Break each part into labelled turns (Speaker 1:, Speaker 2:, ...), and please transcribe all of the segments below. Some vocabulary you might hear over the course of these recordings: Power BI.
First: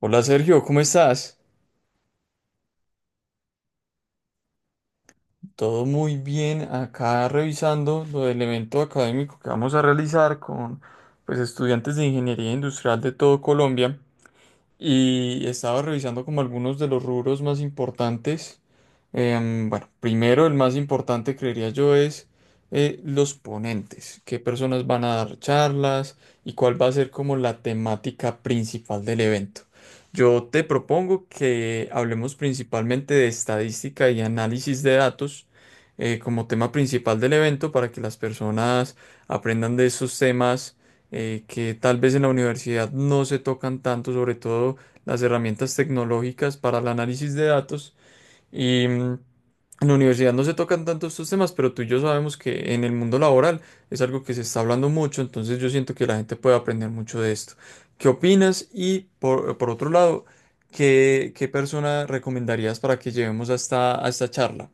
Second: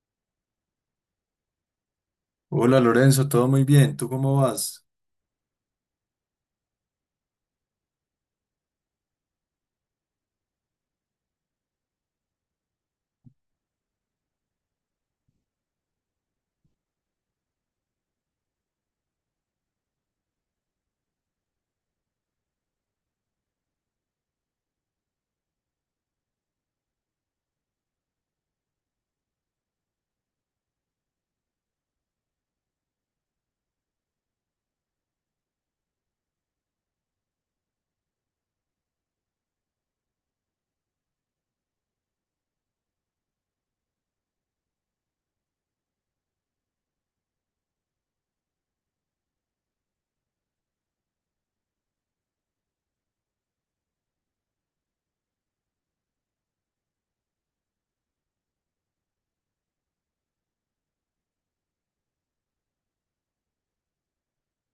Speaker 1: Hola Sergio, ¿cómo estás?
Speaker 2: Hola Lorenzo, todo muy bien, ¿tú cómo vas?
Speaker 1: Todo muy bien, acá revisando lo del evento académico que vamos a realizar con pues estudiantes de ingeniería industrial de todo Colombia. Y estaba revisando como algunos de los rubros más importantes. Bueno, primero el más importante creería yo es los ponentes, qué personas van a dar charlas y cuál va a ser como la temática principal del evento. Yo te propongo que hablemos principalmente de estadística y análisis de datos como tema principal del evento para que las personas aprendan de esos temas que tal vez en la universidad no se tocan tanto, sobre todo las herramientas tecnológicas para el análisis de datos. Y mm, en la universidad no se tocan tanto estos temas, pero tú y yo sabemos que en el mundo laboral es algo que se está hablando mucho, entonces yo siento que la gente puede aprender mucho de esto. ¿Qué opinas? Y por otro lado, ¿qué persona recomendarías para que llevemos hasta esta a esta charla?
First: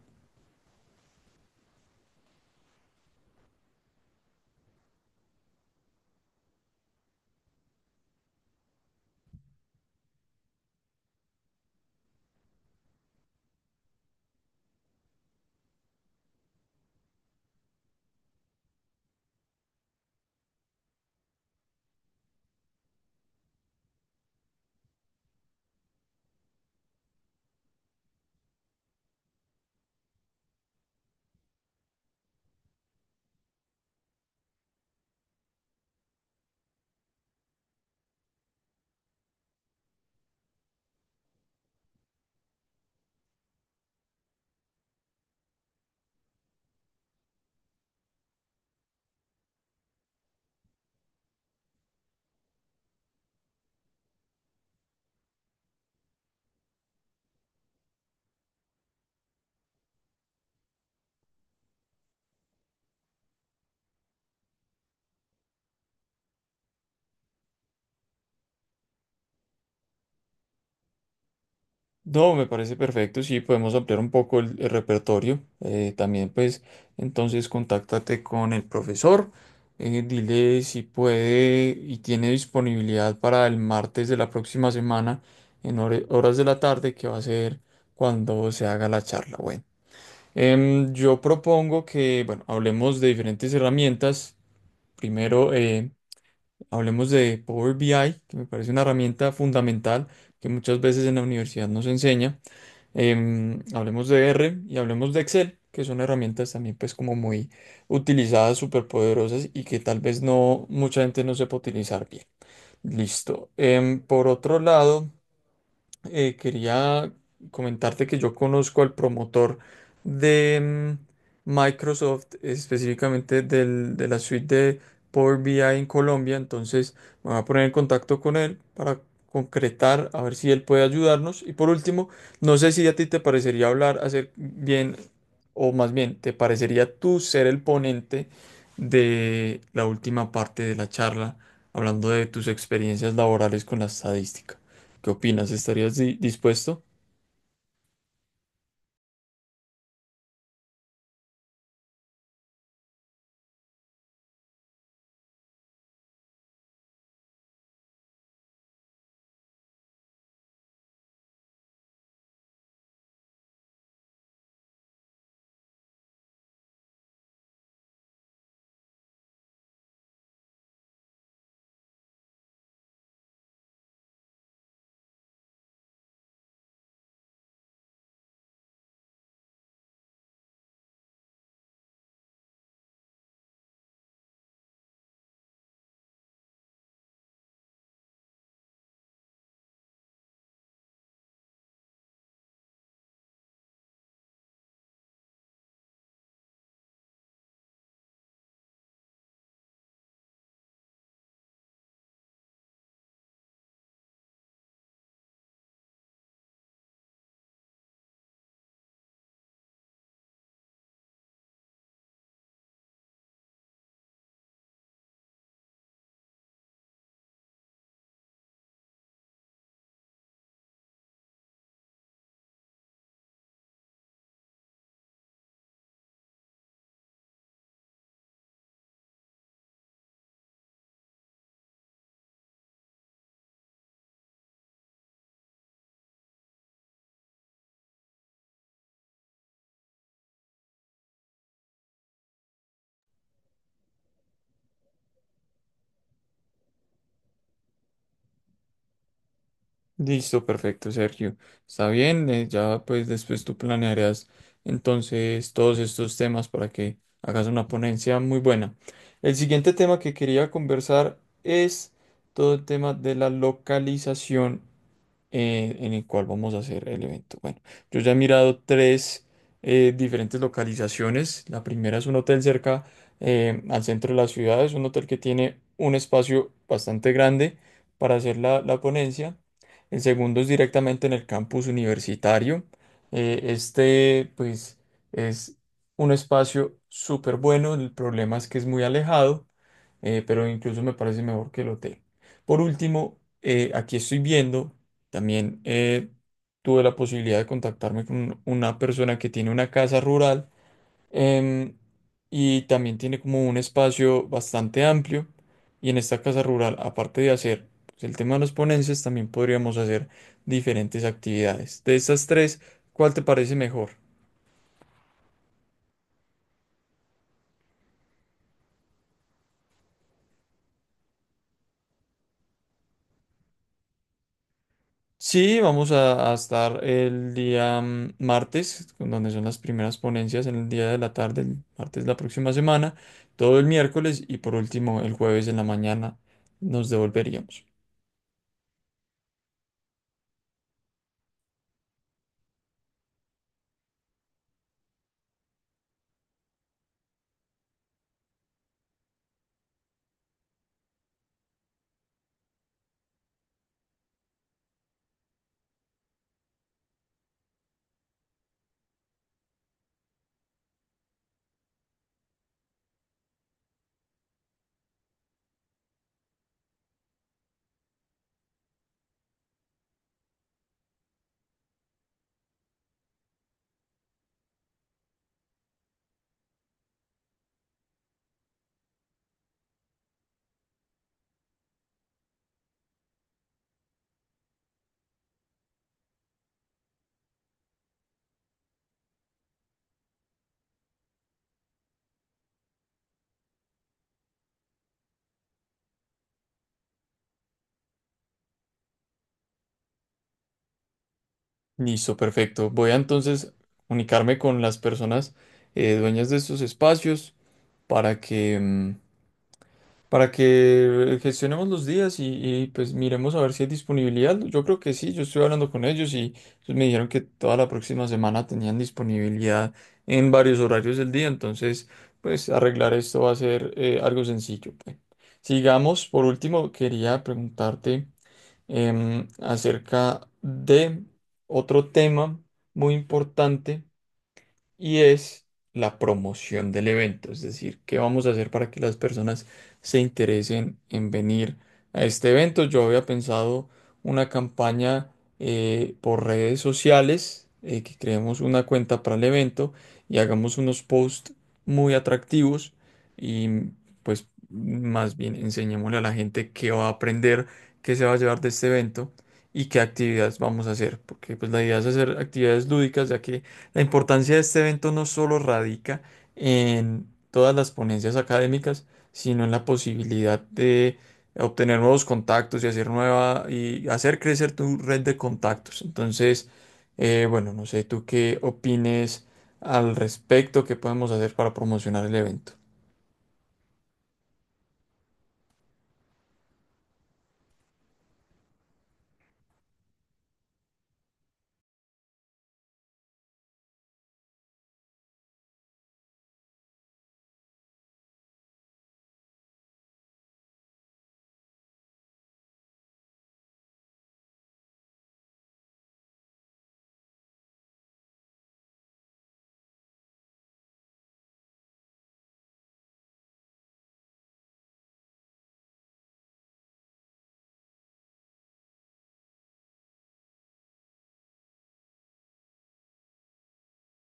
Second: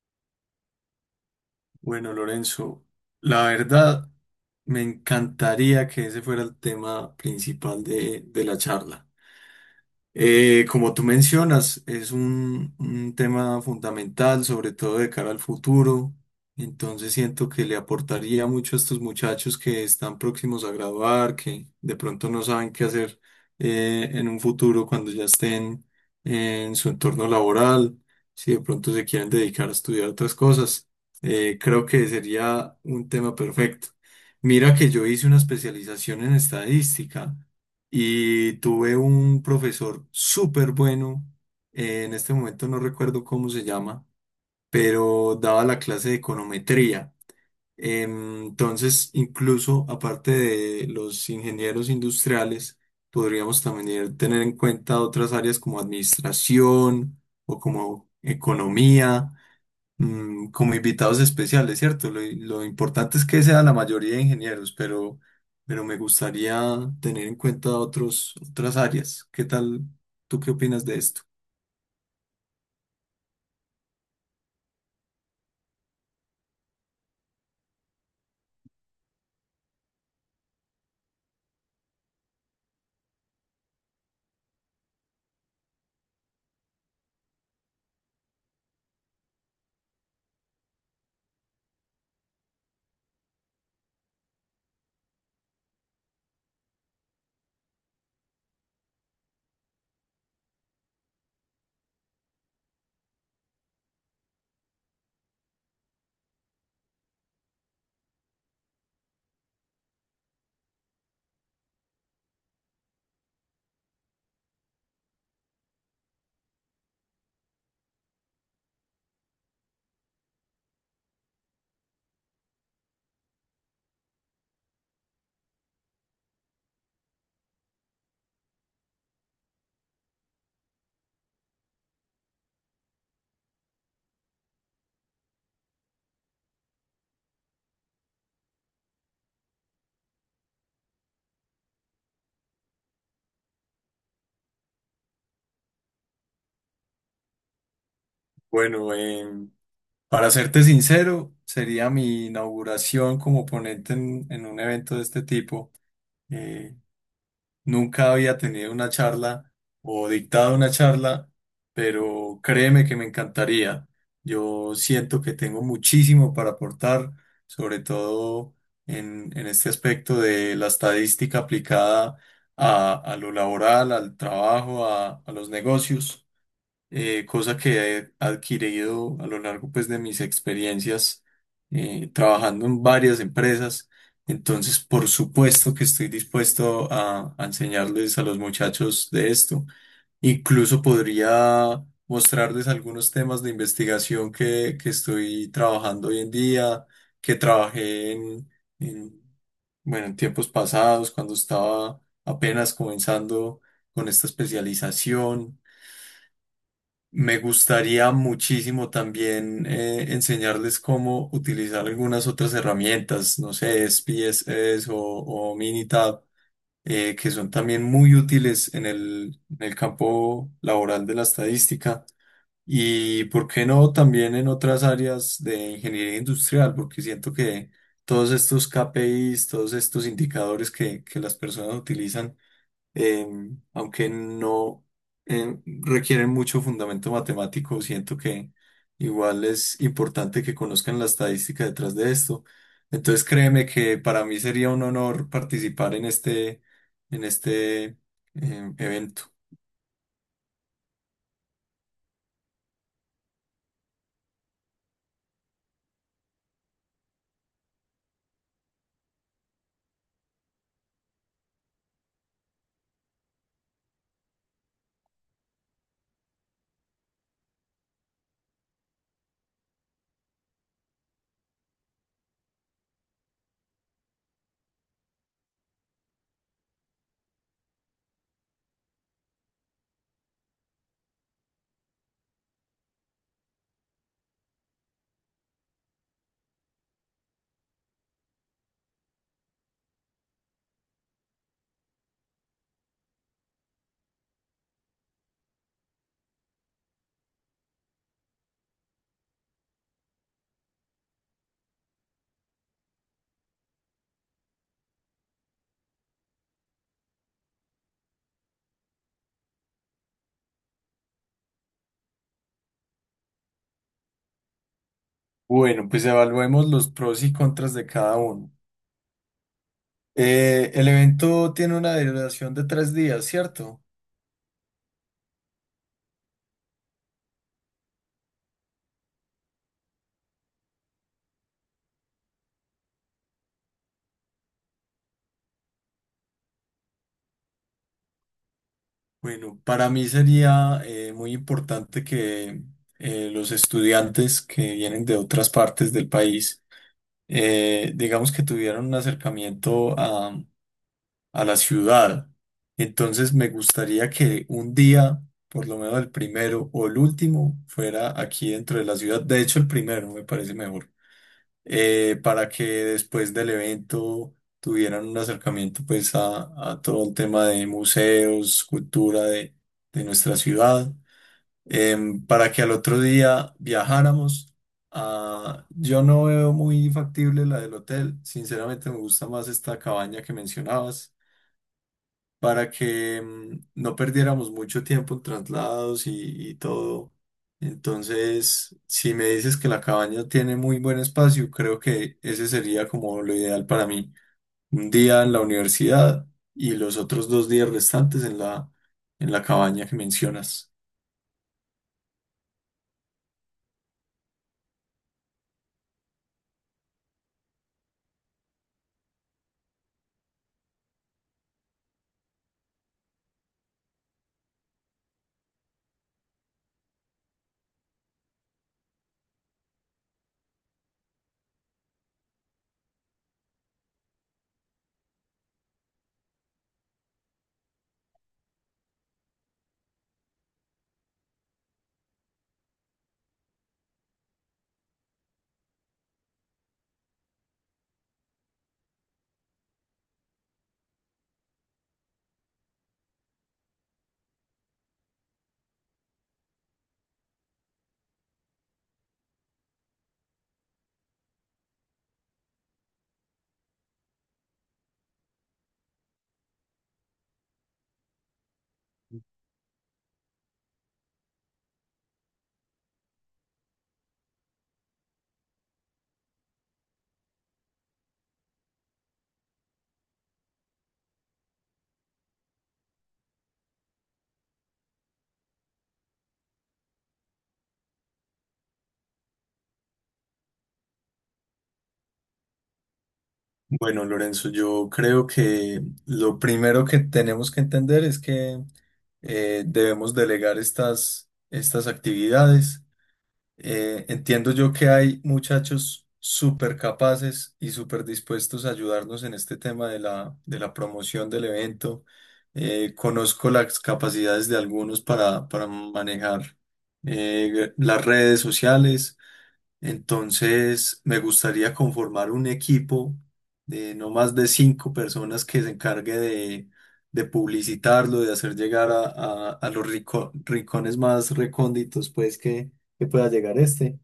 Speaker 2: Bueno, Lorenzo, la verdad me encantaría que ese fuera el tema principal de la charla. Como tú mencionas, es un tema fundamental, sobre todo de cara al futuro. Entonces siento que le aportaría mucho a estos muchachos que están próximos a graduar, que de pronto no saben qué hacer en un futuro cuando ya estén en su entorno laboral, si de pronto se quieren dedicar a estudiar otras cosas. Creo que sería un tema perfecto. Mira que yo hice una especialización en estadística. Y tuve un profesor súper bueno, en este momento no recuerdo cómo se llama, pero daba la clase de econometría. Entonces, incluso aparte de los ingenieros industriales, podríamos también tener en cuenta otras áreas como administración o como economía, como invitados especiales, ¿cierto? Lo importante es que sea la mayoría de ingenieros, pero me gustaría tener en cuenta otros, otras áreas. ¿Qué tal? ¿Tú qué opinas de esto?
Speaker 1: No, me parece perfecto. Sí, podemos ampliar un poco el repertorio. También, pues, entonces, contáctate con el profesor. Dile si puede y tiene disponibilidad para el martes de la próxima semana en horas de la tarde, que va a ser cuando se haga la charla. Bueno, yo propongo que, bueno, hablemos de diferentes herramientas. Primero, hablemos de Power BI, que me parece una herramienta fundamental que muchas veces en la universidad nos enseña. Hablemos de R y hablemos de Excel, que son herramientas también pues como muy utilizadas, súper poderosas y que tal vez no mucha gente no sepa utilizar bien. Listo. Por otro lado quería comentarte que yo conozco al promotor de Microsoft, específicamente de la suite de Power BI en Colombia. Entonces me voy a poner en contacto con él para concretar, a ver si él puede ayudarnos. Y por último, no sé si a ti te parecería hablar, hacer bien, o más bien, ¿te parecería tú ser el ponente de la última parte de la charla, hablando de tus experiencias laborales con la estadística? ¿Qué opinas? ¿Estarías dispuesto?
Speaker 2: Bueno, para serte sincero, sería mi inauguración como ponente en un evento de este tipo. Eh, Nunca había tenido una charla o dictado una charla, pero créeme que me encantaría. Yo siento que tengo muchísimo para aportar, sobre todo en este aspecto de la estadística aplicada a lo laboral, al trabajo, a los negocios, cosa que he adquirido a lo largo pues de mis experiencias trabajando en varias empresas. Entonces, por supuesto que estoy dispuesto a enseñarles a los muchachos de esto. Incluso podría mostrarles algunos temas de investigación que estoy trabajando hoy en día, que trabajé en, bueno, en tiempos pasados, cuando estaba apenas comenzando con esta especialización. Me gustaría muchísimo también enseñarles cómo utilizar algunas otras herramientas, no sé, SPSS o Minitab, que son también muy útiles en el campo laboral de la estadística. Y por qué no también en otras áreas de ingeniería industrial, porque siento que todos estos KPIs, todos estos indicadores que las personas utilizan, eh, aunque no requieren mucho fundamento matemático, siento que igual es importante que conozcan la estadística detrás de esto. Entonces créeme que para mí sería un honor participar en este evento.
Speaker 1: Listo, perfecto, Sergio. Está bien, ya pues después tú planearás entonces todos estos temas para que hagas una ponencia muy buena. El siguiente tema que quería conversar es todo el tema de la localización en el cual vamos a hacer el evento. Bueno, yo ya he mirado tres diferentes localizaciones. La primera es un hotel cerca al centro de la ciudad. Es un hotel que tiene un espacio bastante grande para hacer la ponencia. El segundo es directamente en el campus universitario. Este, pues, es un espacio súper bueno. El problema es que es muy alejado, pero incluso me parece mejor que el hotel. Por último, aquí estoy viendo también tuve la posibilidad de contactarme con una persona que tiene una casa rural em, y también tiene como un espacio bastante amplio. Y en esta casa rural, aparte de hacer pues, el tema de los ponencias, también podríamos hacer diferentes actividades. De estas tres, ¿cuál te parece mejor?
Speaker 2: Bueno, pues evaluemos los pros y contras de cada uno. El evento tiene una duración de tres días, ¿cierto?
Speaker 1: Sí, vamos a estar el día martes, donde son las primeras ponencias, en el día de la tarde, el martes de la próxima semana, todo el miércoles y por último el jueves en la mañana nos devolveríamos.
Speaker 2: Bueno, para mí sería muy importante que los estudiantes que vienen de otras partes del país, digamos que tuvieran un acercamiento a la ciudad. Entonces me gustaría que un día, por lo menos el primero o el último, fuera aquí dentro de la ciudad. De hecho, el primero me parece mejor para que después del evento tuvieran un acercamiento pues a todo el tema de museos, cultura de nuestra ciudad, para que al otro día viajáramos. Ah, yo no veo muy factible la del hotel, sinceramente me gusta más esta cabaña que mencionabas para que no perdiéramos mucho tiempo en traslados y todo. Entonces, si me dices que la cabaña tiene muy buen espacio, creo que ese sería como lo ideal para mí. Un día en la universidad y los otros dos días restantes en la cabaña que mencionas.
Speaker 1: Listo, perfecto. Voy a entonces comunicarme con las personas dueñas de estos espacios para que para que gestionemos los días y, pues miremos a ver si hay disponibilidad. Yo creo que sí, yo estoy hablando con ellos y ellos me dijeron que toda la próxima semana tenían disponibilidad en varios horarios del día, entonces pues arreglar esto va a ser algo sencillo. Pues. Sigamos, por último, quería preguntarte acerca de otro tema muy importante y es la promoción del evento, es decir, qué vamos a hacer para que las personas se interesen en venir a este evento. Yo había pensado una campaña por redes sociales, que creemos una cuenta para el evento y hagamos unos posts muy atractivos y pues más bien enseñémosle a la gente qué va a aprender, qué se va a llevar de este evento. Y qué actividades vamos a hacer, porque pues la idea es hacer actividades lúdicas, ya que la importancia de este evento no solo radica en todas las ponencias académicas, sino en la posibilidad de obtener nuevos contactos y hacer nueva y hacer crecer tu red de contactos. Entonces, bueno, no sé tú qué opines al respecto, qué podemos hacer para promocionar el evento.
Speaker 2: Bueno, Lorenzo, yo creo que lo primero que tenemos que entender es que debemos delegar estas, estas actividades. Entiendo yo que hay muchachos súper capaces y súper dispuestos a ayudarnos en este tema de la promoción del evento. Conozco las capacidades de algunos para manejar las redes sociales. Entonces, me gustaría conformar un equipo de no más de 5 personas que se encargue de publicitarlo, de hacer llegar a, a los rincones más recónditos, pues, que pueda llegar este.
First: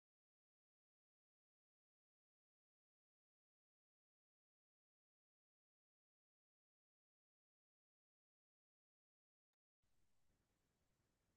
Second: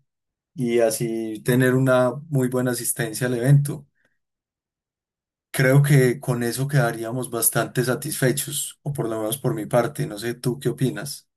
Speaker 2: Y así tener una muy buena asistencia al evento. Creo que con eso quedaríamos bastante satisfechos, o por lo menos por mi parte. No sé, ¿tú qué opinas?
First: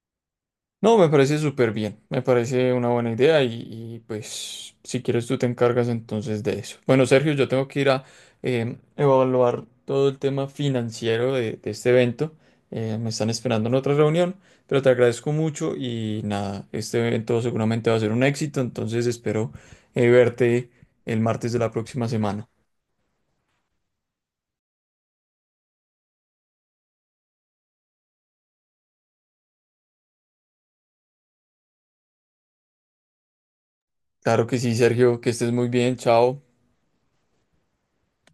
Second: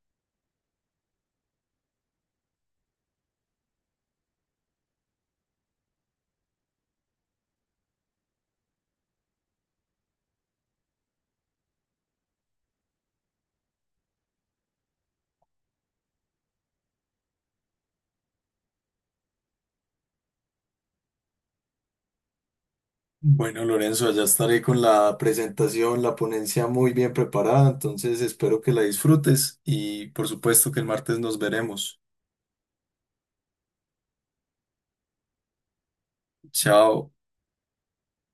Speaker 1: No, me parece súper bien, me parece una buena idea y, pues si quieres tú te encargas entonces de eso. Bueno, Sergio, yo tengo que ir a evaluar todo el tema financiero de este evento. Me están esperando en otra reunión, pero te agradezco mucho y nada, este evento seguramente va a ser un éxito, entonces espero verte el martes de la próxima semana.
Speaker 2: Bueno, Lorenzo, allá estaré con la presentación, la ponencia muy bien preparada, entonces espero que la disfrutes y por supuesto que el martes nos veremos.
Speaker 1: Claro que sí, Sergio, que estés muy bien, chao.
Speaker 2: Chao.